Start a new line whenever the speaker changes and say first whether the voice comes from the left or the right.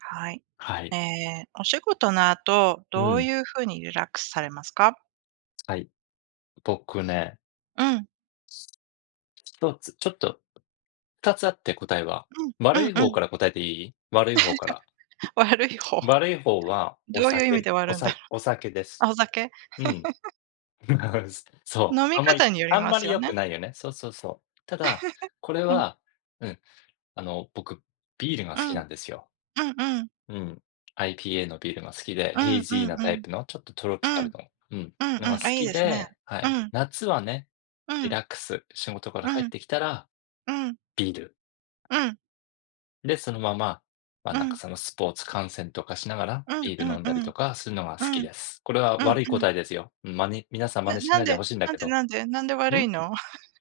right: はい。
left: はい。
right: えーお仕事の後、
left: う
right: どう
left: ん。
right: いう風にリラックスされますか？
left: はい。僕ね、
right: うん、う
left: 一つ、ちょっと2つあって答えは。
right: ん、う
left: 悪
right: ん
left: い
right: う
left: 方
right: ん。
left: から答えていい？悪い方から。
right: 悪い方。
left: 悪い方は
right: どういう意味で悪いんだろ
left: お酒です。
right: う。あ、お酒？
left: うん。そう。
right: 飲
left: あ
right: み
left: んま
right: 方
left: り
right: により
left: あん
right: ま
left: ま
right: す
left: り
right: よ
left: 良
right: ね。
left: くないよね。そうそうそう。ただ、これ
right: うん、
left: は、うん、僕ビールが
right: う
left: 好
right: ん、う
left: き
right: ん
left: なんですよ。
right: うん。
left: うん。IPA のビールが好きで、
right: う
left: ヘ
right: んう
left: イ
right: ん
left: ジーなタ
right: う
left: イ
right: ん。
left: プのちょっとトロ
right: う
left: ピカ
right: ん、うん
left: ルの、うん、
right: う
left: のが
right: ん。
left: 好
right: あ、いい
left: き
right: ですね。
left: で、は
right: う
left: い。
right: ん、
left: 夏はね、
right: う
left: リ
right: ん、
left: ラックス、仕事から
right: う
left: 帰っ
right: ん、
left: てきたら
right: うん、うん、
left: ビール。
right: うん、
left: で、そのまま、ま、
right: う
left: なんか
right: ん、
left: そのスポーツ観戦とかしながら、
right: うん
left: ビー
right: う
left: ル飲んだり
right: ん、う
left: と
right: ん、
left: かするのが好きです。これは
right: うん
left: 悪い
right: うん。
left: 答えですよ。皆さん真
right: な
left: 似し
right: な
left: な
right: ん
left: いで
right: で
left: ほしいんだ
right: なん
left: け
right: で
left: ど、
right: なんでなんで
left: ん？
right: 悪いの？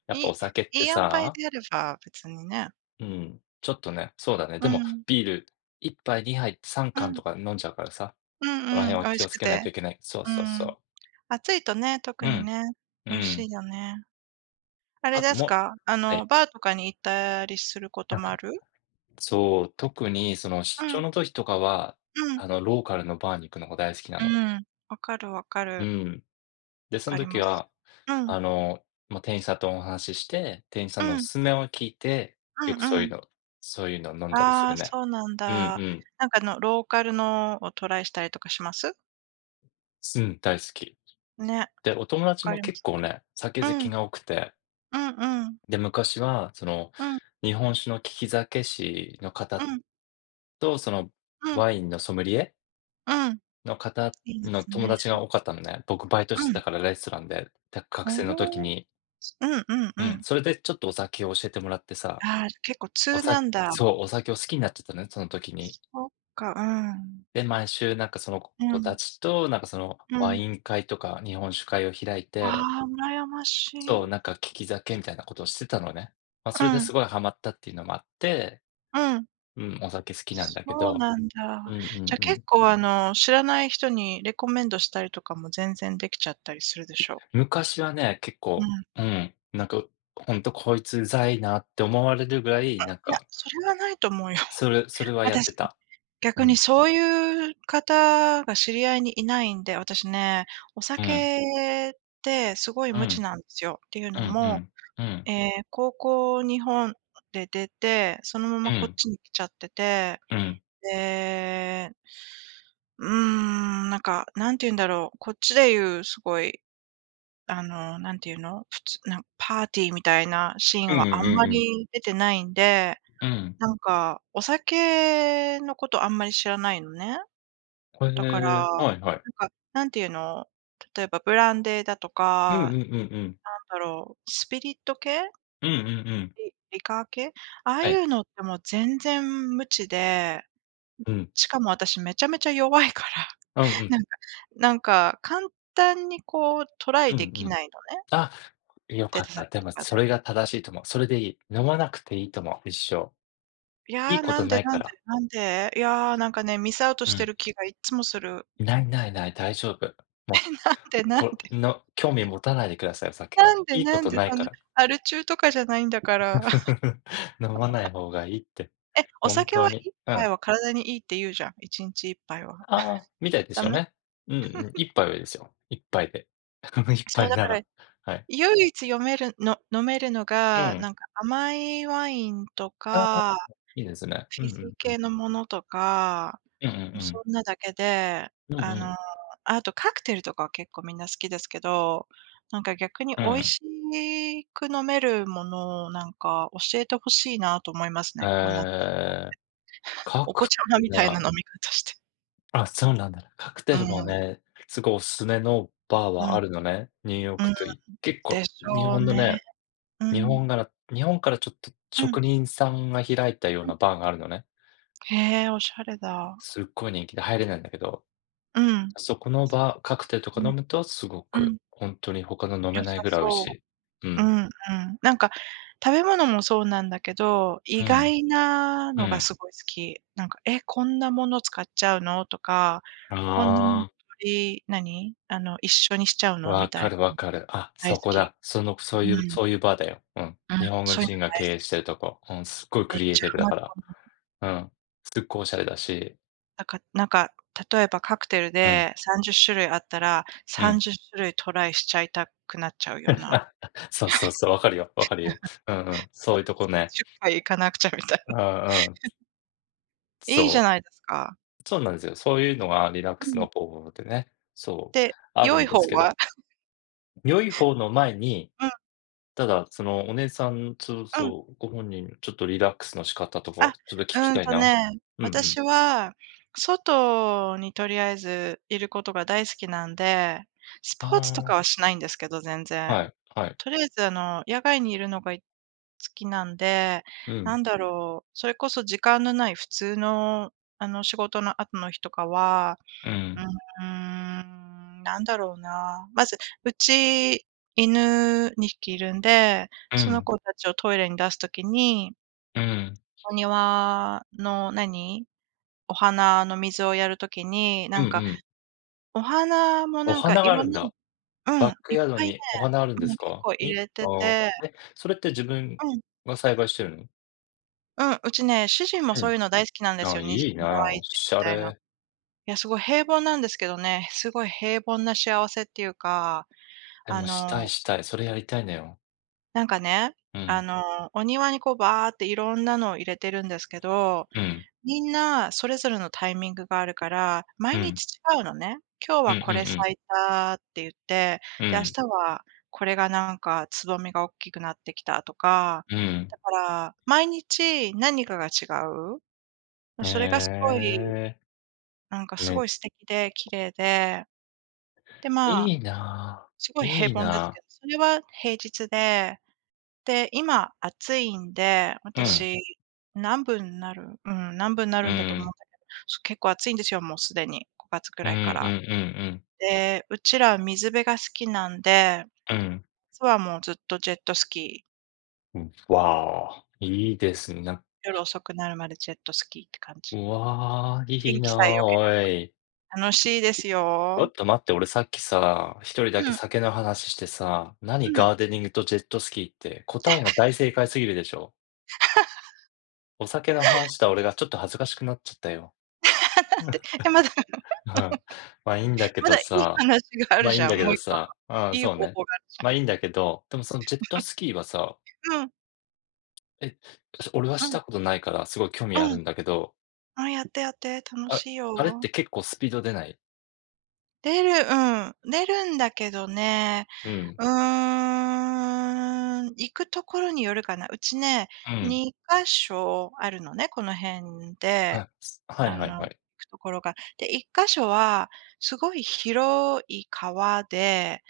left: やっぱ
right: いいい
left: お酒って
right: い塩梅
left: さ、
right: であれば別にね。
left: うん、ちょっとね、そうだね、
right: う
left: で
right: ん、
left: も
right: うん、
left: ビール1杯、2杯、3缶とか飲んじゃうからさ、
right: う
left: その
right: んう
left: 辺
right: ん、
left: は
right: 美味
left: 気
right: し
left: をつ
right: く
left: けないと
right: て。
left: いけない。そう
right: う
left: そうそ
right: ん、
left: う。
right: 暑いとね、特
left: う
right: に
left: ん、
right: ね、
left: う
right: 美味し
left: ん。
right: いよね。あれ
left: あと
right: です
left: も
right: か、あ
left: は
right: の、
left: い。
right: バーとかに行ったりするこ
left: な
right: と
left: ん
right: も
left: か、
right: ある？
left: そう、特にその出
right: う
left: 張
right: ん、
left: の時とかは、
right: うん、
left: ローカルのバーに行くのが大好きな
right: う
left: の。
right: ん、わかるわか
left: う
right: る、
left: ん。で、
right: わ
left: その
right: かり
left: 時
right: ます。
left: は、
right: うん、
left: あの、まあ、店員さんとお話しして、店員さんのお
right: うん、
left: すすめを聞いて、
right: うん
left: よくそう
right: う
left: いう
right: ん。
left: のそういうの飲んだりす
right: あ
left: る
right: あ、
left: ね。
right: そうなん
left: うん
right: だ。
left: うん。
right: なんかあの、ローカルのをトライしたりとかします？
left: うん、大好き。
right: ね、わ
left: で、お友達
right: か
left: も
right: りま
left: 結
right: す、わ
left: 構
right: か
left: ね、酒好
right: る。う
left: き
right: ん、
left: が多くて、
right: うんうん、
left: で、昔はその、
right: うん、
left: 日本酒の利き酒師の
right: う
left: 方
right: ん、
left: と、その
right: うん、
left: ワインのソムリエ
right: うん、
left: の方
right: いいで
left: の
right: す
left: 友
right: ね。
left: 達が多かったのね。僕バイト
right: う
left: してた
right: ん。
left: からレストランで、学生の時
right: おお、
left: に。
right: うんうん
left: う
right: う
left: ん、
right: ん。
left: それでちょっとお酒を教えてもらってさ
right: ああ、結構通なんだ。
left: そう、お酒を好きになっちゃったのね、その時に。
right: そっか、うん。
left: で、毎週なんかその
right: う
left: 子た
right: ん、
left: ちと、なんかその
right: う
left: ワ
right: ん。
left: イン会とか日本酒会を開いて、
right: ああ、羨まし
left: そう、
right: い。
left: なんか利き酒みたいなことをしてたのね。まあ、それで
right: うん、
left: すごいハマったっていうのもあって、
right: うん。
left: うん、お酒好きなん
right: そ
left: だけ
right: う
left: ど、
right: なん
left: う
right: だ。
left: んう
right: じ
left: ん
right: ゃ、
left: う
right: 結
left: ん。
right: 構、あの、知らない人にレコメンドしたりとかも全然できちゃったりするでしょ？
left: 昔はね、結
right: う
left: 構、
right: ん。
left: うん、なんかほんとこいつうざいなって思われるぐらい、なん
right: いや、
left: か、
right: それはないと思うよ。
left: それはやって
right: 私、
left: た。う
right: 逆に
left: ん、
right: そういう方が知り合いにいないんで、私ね、お
left: うん、
right: 酒ってすごい
left: う
right: 無知
left: ん、
right: なんですよ。っていう
left: う
right: の
left: んう
right: も、
left: ん、うん、
right: え高校、日本で出て、そのま
left: う
right: まこっ
left: ん、
right: ちに来ちゃってて
left: うん、
right: で、うーん、なんか、なんて言うんだろう、こっちで言うすごい、あの、なんて言うの、普通パーティーみたいなシー
left: う
right: ン
left: んう
right: はあん
left: ん
right: ま
left: うん、
right: り出てないんで、
left: うん。
right: なんか、お酒のことあんまり知らないのね。
left: へ
right: だから、
left: え、
right: な
left: はいはい。
right: んか、なんて言うの、例えばブランデーだと
left: うん
right: か、
left: うんうんうん。
right: なんだろう、スピリット系、
left: うんうんうん。
right: リリカー系、ああ
left: は
right: い
left: い。
right: うのってもう全然無知で、
left: うん。
right: しかも私めちゃめちゃ弱いから。
left: うんうん。
right: なんかなんか、簡単にこうトラ
left: う
right: イ
left: んう
right: でき
left: ん。
right: ないのね、
left: あ、良
right: 出
left: かっ
right: た
left: た。
right: 先
left: で
right: と
left: も
right: か
left: そ
right: で。
left: れが正しいと思う。それでいい。飲まなくていいと思う、一生。
right: い
left: いい
right: や、
left: こ
right: な
left: と
right: ん
left: な
right: で
left: い
right: な
left: か
right: んで
left: ら。
right: なんで、いや、なんかね、ミスアウト
left: う
right: して
left: ん。
right: る気がいっつもする。
left: ないないない、大丈夫。もう、
right: なんでなんで、
left: この興味持たないでください、お酒
right: な
left: は。
right: んで
left: いいこ
right: なん
left: と
right: で、
left: ない
right: そん
left: か
right: な
left: ら。
right: アル中とかじゃないんだから。
left: 飲まない方がいいって、
right: え、お
left: 本
right: 酒
left: 当
right: は
left: に。
right: 1
left: う
right: 杯
left: ん。
right: は体にいいって言うじゃん、1日1杯は。
left: ああ、みたいです
right: ダ
left: よ
right: メ？
left: ね。うんうん、一杯はいいですよ。一杯で。一
right: そう、
left: 杯
right: だ
left: な
right: から、
left: ら、はい。
right: 唯一読めるの飲めるの
left: う
right: が、
left: ん。
right: なんか甘いワインと
left: あ
right: か、
left: いいですね。う
right: フィ
left: ん
right: ジ
left: う
right: ー
left: んうん。
right: 系のものとか
left: うんうんう
right: もうそ
left: ん。
right: んなだけで、
left: うんう
right: あの、
left: ん。
right: あとカクテルとかは結構みんな好きですけど、なんか逆に
left: う
right: 美味
left: ん。
right: しく飲めるものをなんか教えてほしいなと思いますね。こんな、
left: えー。カ
right: お子
left: ク
right: ちゃ
left: テ
right: ま
left: ル
right: み
left: な
right: たいな
left: ら
right: 飲み方して。
left: あ、そうなんだ。カクテ
right: う
left: ルも
right: ん、
left: ね、すごいおすすめのバー
right: うん、う
left: はあるのね、ニューヨーク
right: ん、
left: 結
right: で
left: 構
right: し
left: 日
right: ょ
left: 本
right: う
left: の
right: ね。
left: ね、
right: う
left: 日
right: ん、
left: 本から日本からちょっと
right: うん、うん。
left: 職人さんが開いたようなバーがあるのね。
right: へえ、おしゃれだ。
left: すっごい人気で入れないんだけど、
right: うん。
left: そこのバーカクテルと
right: う
left: か
right: ん、
left: 飲むとすご
right: う
left: く、
right: ん、
left: 本当に他の飲め
right: 良
left: ない
right: さ
left: ぐらい美味し
right: そ
left: い。う
right: う。う
left: ん。
right: んうん。なんか、食べ物もそうなんだけど、意
left: うん。
right: 外な
left: う
right: のが
left: ん。
right: すごい好き。なんか、え、こんなもの使っちゃうの？とか、
left: あ
right: こんなもの
left: あ。
right: 取何、あの、一緒にしちゃうの？み
left: わ
right: たい
left: かる
right: な、
left: わかる。あ、
right: 大好
left: そこ
right: き。
left: だ。その、そういう
right: うん。
left: そういうバーだよ。うん。
right: うん、
left: 日本
right: そういうの
left: 人が
right: 大
left: 経
right: 好
left: 営
right: き。
left: してるとこ。うん、すっごいク
right: めっ
left: リエイ
right: ちゃ
left: ティブ
right: ハ
left: だ
right: マる
left: か
right: と
left: ら。
right: 思う。
left: うん。すっごいおしゃれだし。
right: なんか、例えばカクテル
left: うん、
right: で30種類あったら、
left: うん。
right: 30種類トライしちゃいたくなっちゃうような、
left: そうそうそう、わかるよ、わかるよ。うんうん、そういうとこね。
right: 10回行かなくちゃみたい
left: うんうん。
right: な。いいじゃ
left: そ
right: ないですか。
left: う。そうなんですよ。そういうのがリラック
right: う
left: ス
right: ん。
left: の方法でね、そう、
right: で、
left: ある
right: 良い
left: んです
right: 方
left: けど。
right: は
left: 良い方の前に、
right: うん、
left: ただ、そのお姉さん、そう
right: うん。
left: そう、ご本人、ちょっとリラックスの仕方とか、
right: あ、
left: ちょっと聞き
right: うん
left: たい
right: と
left: な。
right: ね、
left: うんうん。
right: 私は、外にとりあえずいることが大好きなんで、ス
left: あ
right: ポーツとかは
left: あ。
right: しないんですけど、全然。
left: はい、はい。
right: とりあえずあの、野外にいるのが好きなんで、
left: う
right: な
left: ん、
right: んだろう、それこそ時間のない普通の、あの、仕事の後の日とかは、
left: う
right: う
left: ん、
right: なんだろうな。まず、うち、犬2匹いるんで、
left: う
right: その
left: ん、
right: 子たちをトイレに出すときに
left: うん、
right: お庭の何、お花の水をやるときに、な
left: うんう
right: んか、
left: ん。
right: お花も
left: お
right: なんか
left: 花
right: い
left: があ
right: ろ
left: る
right: ん
left: ん
right: な
left: だ。
right: う
left: バ
right: ん、
left: ック
right: いっ
left: ヤード
right: ぱいね、
left: にお花あるん
right: う
left: です
right: ん、結
left: か？
right: 構
left: いい
right: 入れて
left: な。
right: て、
left: え、それって自分
right: うん、
left: が栽培してるの？
right: うん、うちね、主人も
left: う
right: そう
left: ん。
right: いうの大好きなんです
left: あ
right: よ、
left: いい
right: 庭
left: な、
right: い
left: お
right: じり
left: し
right: み
left: ゃ
right: たいな。い
left: れ。
right: や、すごい平凡なんですけどね、すごい平凡な幸せっていうか、
left: で
right: あ
left: もしたい
right: の、
left: したい、それやりたいのよ。
right: なんかね、
left: う
right: あ
left: ん、
right: の、お庭にこうバーっていろんなのを入れてるんですけど
left: うん、
right: みんなそれぞれのタイミングがあるから、
left: う
right: 毎
left: ん、
right: 日違うのね。今日
left: うん
right: は
left: う
right: これ
left: ん
right: 咲いたって言って、
left: うん、う
right: で、明
left: ん、
right: 日はこれがなんかつぼみが大きくなってきたとか、
left: うん。
right: だから毎日何かが違う。
left: へ
right: それがすごい、
left: え、
right: なんかすご
left: め
right: い素敵で綺麗で、で、まあ
left: いいな、
right: すごい平
left: いい
right: 凡ですけ
left: な。
right: ど、それは平日で、で、今暑いんで、
left: うん、
right: 私、何分にな
left: う
right: るんだと思うんだ
left: ん、
right: けど、そう、結構暑いんですよ、もうすでに、5月く
left: うん
right: ら
left: う
right: い
left: ん
right: から。
left: うん
right: で、うちら水辺が好きなんで、
left: うん、うん。
right: 夏はもうずっとジェットスキー、
left: うん、わあ、いいですね。なん
right: 夜遅くなるまでジェットスキーって感
left: う
right: じ。
left: わあ、い
right: 天
left: い
right: 気
left: な、
right: さえ良けれ
left: おい。
right: ば楽しいです
left: ちょ
right: よ。
left: っと待って、俺さっきさ、一人だ
right: う
left: け
right: ん、
left: 酒の話してさ、
right: う
left: 何ガ
right: ん。
left: ーデニングとジェットスキーって、答えが大正解すぎるでしょ。お酒の話した俺がちょっと恥ずかしくなっちゃったよ。
right: なんで、え、まだ
left: うん。まあ、いいんだけ
right: ま
left: ど
right: だいい
left: さ
right: 話があ
left: ま
right: る
left: あ、いい
right: じ
left: ん
right: ゃ
left: だ
right: ん、
left: け
right: もう
left: ど
right: 一個の。
left: さ、うん、
right: いい方
left: そうね。
right: 法があるじ
left: まあ、いいんだけど、でもそのジェットスキーはさ、
right: ゃん。うん、
left: え、俺は
right: う
left: し
right: ん、
left: たことないからすごい興味
right: う
left: ある
right: ん。
left: んだけど、
right: あ、やってやって、楽
left: あ
right: しい
left: あれっ
right: よ。
left: て結構スピード出ない？
right: 出るんだけどね、
left: うん、
right: うー行くところによるかな。うちね、
left: うん、
right: 2か所あるのね、この辺で、
left: あ、は
right: あ
left: いはい
right: の、行
left: はい。
right: くところが。で、1か所はすごい広い川で、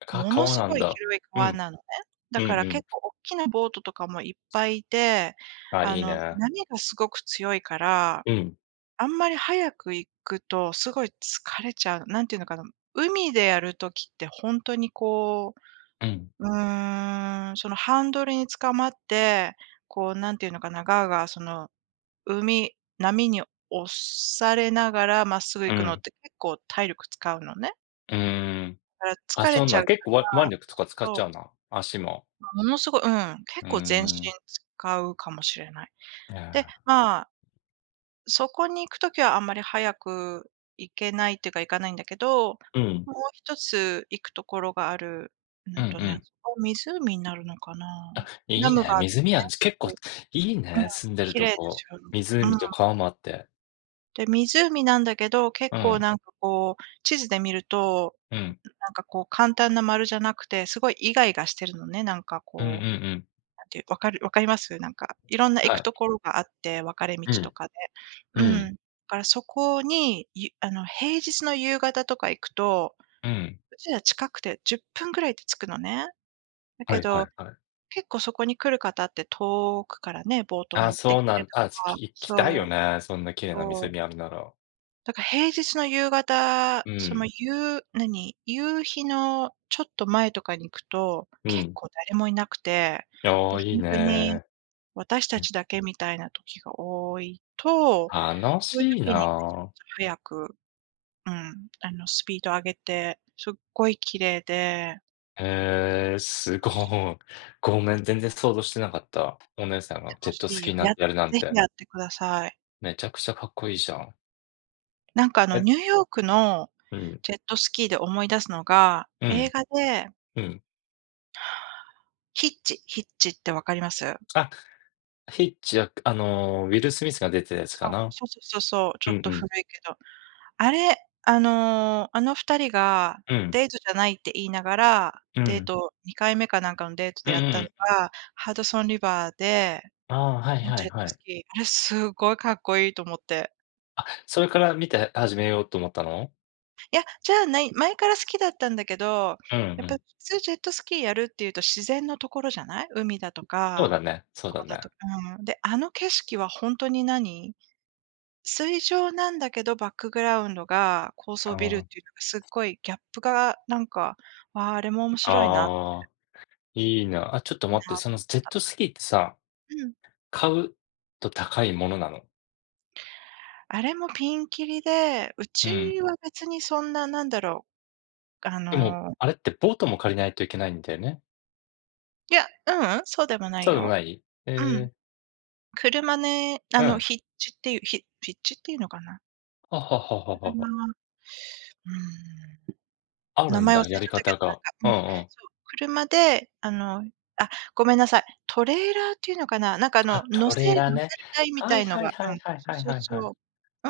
right: も
left: 皮
right: のす
left: なん
right: ごい
left: だ。
right: 広い
left: う
right: 川
left: ん、
right: なのね。だ
left: うんう
right: から
left: ん。
right: 結構大きなボートとかもいっぱいいて、
left: あ、
right: あ
left: いい
right: の、
left: ね。
right: 波がすごく強いから
left: うん、
right: あんまり早く行くと、すごい疲れちゃう。なんていうのかな、海でやる時って本当にこう、
left: うん、
right: そのハンドルにつかまって、こうなんていうのかな、ガーガーその海波に押されながらまっすぐ
left: う
right: 行くのっ
left: ん、
right: て結構体力使うのね。
left: うーん。
right: だ
left: あ、
right: から疲れ
left: そん
right: ちゃ
left: な、
right: うか
left: 結構腕
right: ら、
left: 力とか使っちゃ
right: そ
left: うな、足も。
right: う、ものすごい
left: う
right: 結
left: ー
right: 構全身
left: ん。
right: 使うかもしれない。
left: い
right: で、
left: や、
right: まあそこに行くときはあんまり早く行けないっていうか、行かないんだけど、も
left: うん、
right: う一つ行くところがある、
left: うんう
right: あ
left: ん。
right: そこは湖になるのかな。
left: い
right: ダ
left: い
right: ム
left: ね、
right: があって
left: 湖
right: ね、
left: やん、結
right: す
left: 構
right: ごい
left: いいね、住んでる
right: 綺麗
left: と
right: で
left: こ。
right: すよね。う
left: 湖
right: ん。
left: と川もあって。
right: で、湖なんだけど、結
left: う
right: 構
left: ん、
right: なんかこう、地図で見ると、
left: うん、
right: なんかこう簡単な丸じゃなくて、すごいイガイガしてるのね、なんか
left: うんうん
right: こう
left: うん。
right: なんていう、分かります？なんか、いろんな行
left: は
right: く
left: い。
right: ところがあって、分かれ道
left: う
right: と
left: ん、
right: かで。
left: う
right: う
left: ん、
right: ん。だからそこに、あの、平日の夕方とか行くと、
left: うん。
right: うちら近くて10分ぐらいで着くのね。だ
left: は
right: け
left: いはい
right: ど、
left: はい。
right: 結構そこに来る方って遠くからね、ボート
left: あ、
right: 持って
left: そ
right: き
left: うな
right: て
left: んあ、
right: とか
left: 行きたい
right: そ
left: よ
right: う、
left: ね、そんな綺麗な
right: そう。
left: 湖あるなら。
right: だから平日の夕方、
left: う
right: その
left: ん、
right: 何、夕日のちょっと前とかに行くと、
left: う
right: 結
left: ん。
right: 構誰もいなくて、
left: あ
right: も
left: あ、
right: う
left: い
right: ほ
left: い
right: んとに
left: ね。
right: 私た
left: うん。
right: ちだけみたいな時が多いと、
left: 楽
right: そういう
left: しい
right: 時にめちゃ
left: なぁ。
right: めちゃ早く、うん、あの、スピード上げて、すっごい綺麗で、
left: へえー、すご
right: 楽しい
left: い。ごめん、全然想像してなかった。お姉さんがジェ
right: 楽
left: ッ
right: し
left: トス
right: い
left: キ
right: よ。
left: ーなんてやるなん
right: ぜひ
left: て。
right: やってください。
left: めちゃくちゃかっこいいじゃん。
right: なんか、あの、
left: え
right: ニューヨークの
left: うん、
right: ジェットスキーで思い出すのが、
left: う
right: 映
left: ん、
right: 画で
left: うん。
right: ヒッチヒッチってわかります？
left: あ、ヒッチは、ウィル・スミスが出てたやつか
right: そう、
left: な。
right: そうそうそうそう、ちょ
left: うん
right: っ
left: う
right: と古
left: ん。
right: いけど。あれ、あの2人が
left: うん、
right: デートじゃないって言いながら、
left: う
right: デー
left: ん。
right: ト二回目かなんかのデート
left: う
right: で
left: んう
right: やったの
left: ん。
right: が、ハドソンリバーで
left: ああ、はい
right: の
left: は
right: ジ
left: い
right: ェット
left: は
right: ス
left: い。
right: キー。あれすごいかっこいいと思って。
left: あ、それから見て始めようと思ったの？
right: いや、じゃあない、前から好きだったんだけど、
left: うんう
right: やっぱ普
left: ん。
right: 通ジェットスキーやるっていうと自然のところじゃない？海だと
left: そうだ
right: か、
left: ね、そうだ
right: 川だ
left: ね。
right: とか、うん。で、あの景色はほんとに何、水上なんだけど、バックグラウンドが高
left: あ
right: 層ビルっ
left: ー
right: ていうのがすっごいギャップがなんか、わあ、あれも面白いな、
left: ああ、いいな。あ、ちょっと
right: いいな
left: 待っ
right: と
left: て、
right: 思
left: そのジ
right: っ
left: ェット
right: た。
left: スキーってさ
right: うん。
left: 買うと高いものなの。
right: あれもピンキリで、う
left: う
right: ち
left: ん。
right: は別にそんな、う、あ
left: でも、
right: の
left: あれってボートも借りないといけないんだよね。
right: いや、ううん、そうでもない
left: そうでも
right: よ。
left: ない？え
right: うん。
left: え、
right: 車ね、
left: う
right: あの、
left: ん。
right: ヒッチっていうのかな。
left: ははははは
right: 車
left: は。
right: は、うーん。
left: ある
right: 名
left: ん
right: 前忘れ
left: だ、やり
right: ちゃったけ
left: 方
right: ど、なん
left: が。
right: か、う
left: うん
right: ん、
left: うん。
right: そう、車で、あの、あ、ごめんなさい、トレーラーっていうのかな、なんかあの、
left: あ、
right: 乗
left: ト
right: せ
left: レー
right: 乗
left: ラーね。
right: せる台み
left: は
right: た
left: い
right: いの
left: はい
right: が、
left: は
right: う
left: い
right: ん、
left: はい
right: そう
left: はい
right: そう
left: はいはい。
right: そう。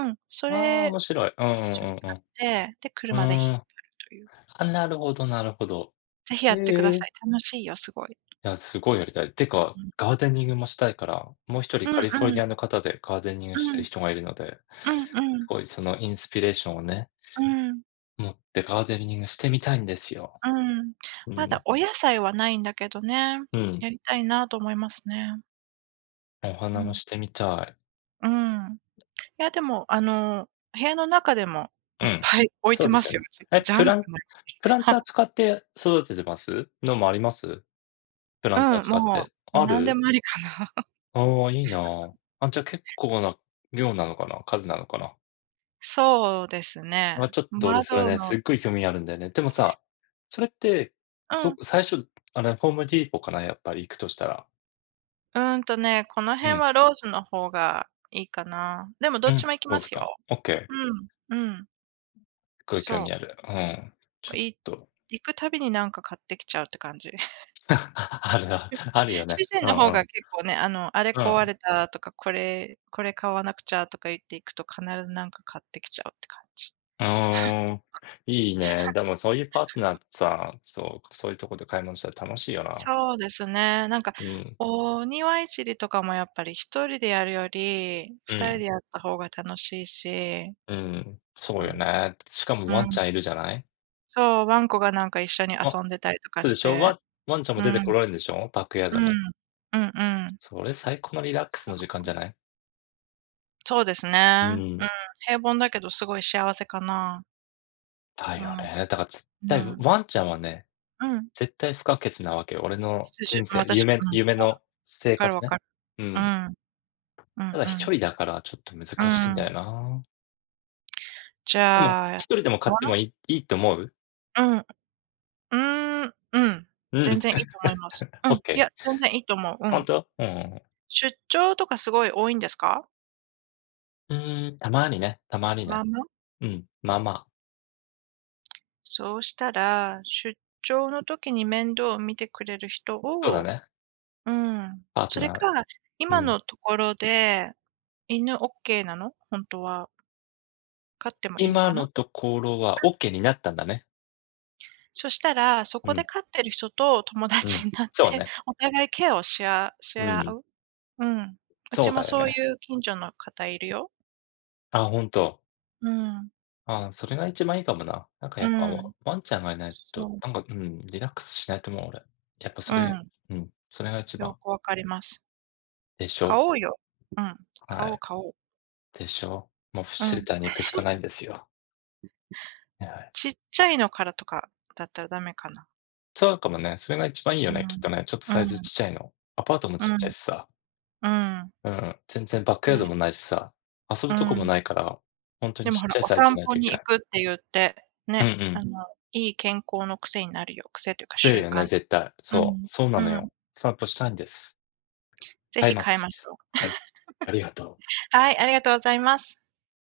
right: うん、そ
left: ああ、
right: れを
left: 面白い。うんう
right: 一緒に
left: んう
right: 買
left: ん
right: って、で、
left: う
right: 車で引
left: ん。うーん。
right: っ張るという。
left: あ、なるほどなるほど。
right: ぜひや
left: え
right: ってくださ
left: え。
right: い。楽しいよ、すごい。
left: いや、すごいやりたい。てか、
right: うん。
left: ガーデニングもしたいから、もう一人
right: うん
left: カリフォル
right: う
left: ニ
right: ん。
left: アの方でガーデニングし
right: う
left: てる
right: ん。
left: 人がいるので、
right: うんう
left: す
right: ん。
left: ごいそのインスピレーションをね、
right: うん。
left: 持ってガーデニングしてみたいんですよ。
right: うん。
left: う
right: まだ
left: ん、
right: お野菜はないんだけどね、
left: うん。
right: やりたいなと思いますね。
left: お
right: う
left: 花も
right: ん。
left: してみたい。
right: うん。いや、でも、あの、部屋の中でも
left: う
right: いっ
left: ん。
right: ぱい置い
left: そう
right: て
left: で
right: ま
left: すよ
right: すよ、
left: ね。
right: うち。
left: え、
right: ジャン
left: プ
right: グ
left: ラン
right: ルの。
left: プラン
right: はい。
left: ター使って育ててます？のもあります？プラ
right: う
left: ンター
right: ん、
left: 使っ
right: も
left: て。
right: う
left: あ
right: 何で
left: る？
right: もありかな。
left: ああ、いいな。あ、じゃ、結構な量なのかな、数なのかな。
right: そうですね。
left: あ、ちょっと俺それ
right: 窓
left: ね、す
right: の、
left: っごい興味あるんだよね。でもさ、それって、
right: うん、
left: 最初、あれ、ホームディーポかな、やっぱり行くとしたら。
right: うんとね、この
left: う
right: 辺
left: ん、
right: はローズの方がいいかな。でもど
left: う
right: っ
left: ん、
right: ち
left: そ
right: も行き
left: うで
right: ま
left: す
right: す
left: か。
right: よ。
left: オッケー。
right: うん、うん、
left: すっごい興味
right: そ
left: ある。うん。ちょ
right: う。
left: っと
right: 行くたびになんか買ってきちゃうって感じ。
left: あるある、あるよね。
right: 主人
left: うんう
right: の方が
left: ん。
right: 結構ね、あの、あれ
left: う
right: 壊
left: ん。
right: れたとか、これ買わなくちゃとか言って行くと必ずなんか買ってきちゃうって感じ。
left: ああ、いいね。でもそういうパートナーってさ、そう、そういうとこで買い物したら楽しいよな。
right: そうですね。なんか、
left: うん。
right: お庭いじりとかもやっぱり一人でやるより、
left: う
right: 二人
left: ん。
right: でやった方が楽しいし、
left: うん。そ
right: う
left: うよ
right: ん。
left: ね。しかも
right: う
left: ワン
right: ん。
left: ちゃんいるじゃない。
right: そう、ワンコがなんか一緒に
left: わ
right: 遊んでたりとか
left: そうで
right: し
left: しょ。
right: て。
left: ワンちゃんも
right: う
left: 出
right: ん、う
left: て
right: ん。
left: こられるんでしょ、バックヤードに。
right: うんうん。
left: それ最高のリラックス
right: そ
left: の時
right: う、
left: 間じゃない？
right: そうです
left: う
right: ね。うん、
left: ん。
right: 平凡だけどすごい幸せかな。
left: だ
right: う
left: よ
right: ん、
left: ね。だから絶対
right: うん。
left: ワンちゃんはね、
right: うん。
left: 絶対不可欠なわけよ。俺の
right: 羊
left: 人生、
right: 私う
left: 夢
right: ん。
left: 夢の
right: わ
left: 生
right: かる
left: 活
right: わ
left: ね。
right: かる。
left: う
right: う
left: ん。
right: ん。うん
left: ただ
right: う
left: 一
right: ん。
left: 人だからちょっと
right: う
left: 難しいんだ
right: ん。
left: よな。
right: じ
left: でも、
right: ゃあ
left: 一
right: わ
left: 人でも買ってもいいと思う？
right: うん。うーん、うん。
left: うん、
right: 全然いいと思います。う
left: オッ
right: ん、い
left: ケ
right: や、
left: ー。
right: 全然いいと思う。う
left: ほん
right: ん。
left: と？うん。
right: 出張とかすごい多いんですか？
left: うーん、たまにね、たまにね。
right: ママ？
left: うん、まあまあ、
right: そうしたら、出張の時に面倒を見てくれる人
left: そうだ
right: を、
left: ね、
right: うん。
left: パート
right: それ
left: ナー
right: か、
left: う
right: 今
left: ん。
right: のところで、犬オッケーなの？ほんとは。飼ってもいいの
left: 今
right: か
left: の
right: な？
left: ところはオッケーになったんだね。
right: そしたら、そ
left: う
right: こで
left: ん、
right: 飼ってる人と友
left: う
right: 達
left: ん。
right: になっ
left: そう
right: て、
left: ね。
right: お互いケアをしあし
left: う
right: 合
left: ん、
right: う。うん。う
left: そ
right: ち
left: う
right: も
left: だよ
right: そうい
left: ね。
right: う近所の方いるよ。
left: あ、ほんと。
right: うん。
left: ああ、それが一番いいかもな。なんかや
right: う
left: っぱ、
right: ん。
left: ワンちゃんがいない
right: そ
left: と、
right: う、
left: なんか、うん、リラックスしないと思う、俺。やっぱ
right: うん、
left: それが一
right: よ
left: 番。
right: くわかります。
left: でし
right: 買
left: ょ？
right: おうよ。うん、買
left: は
right: おう
left: い。
right: 買おう。
left: でしょ。もう
right: う
left: シェル
right: ん。
left: ターに行くしかないんですよ。はい。
right: ちっちゃいのからとかだったらダメかな。
left: そうかもね、それが一番いいよね、き
right: う
left: っ
right: ん。
left: とね。ちょっと
right: う
left: サイズ
right: ん、
left: ちっちゃいの。アパートもちっ
right: う
left: ちゃい
right: ん、
left: しさ。
right: うん。
left: うん、全然バックヤー
right: ね、
left: ドもないしさ、遊
right: う
left: ぶとこも
right: ん。
left: ないから、ほんとに
right: でも
left: ちっ
right: ほ
left: ち
right: ら、
left: ゃい
right: お
left: サイズじゃ
right: 散
left: ない
right: 歩
left: といけ
right: に
left: な
right: 行
left: い。
right: くって言って、
left: うん
right: ね、
left: う
right: あ
left: ん。
right: の、いい健康の癖になるよ。癖というか
left: そうだ
right: 習
left: よね、
right: 慣。
left: 絶対。そう、そうな
right: う
left: の
right: ん、うん。
left: よ。散歩したいんです。
right: ぜ
left: 買い
right: ひ
left: ま
right: 変えまし
left: す。
right: ょう。
left: はい。ありがとう。
right: はい、ありがとうございます。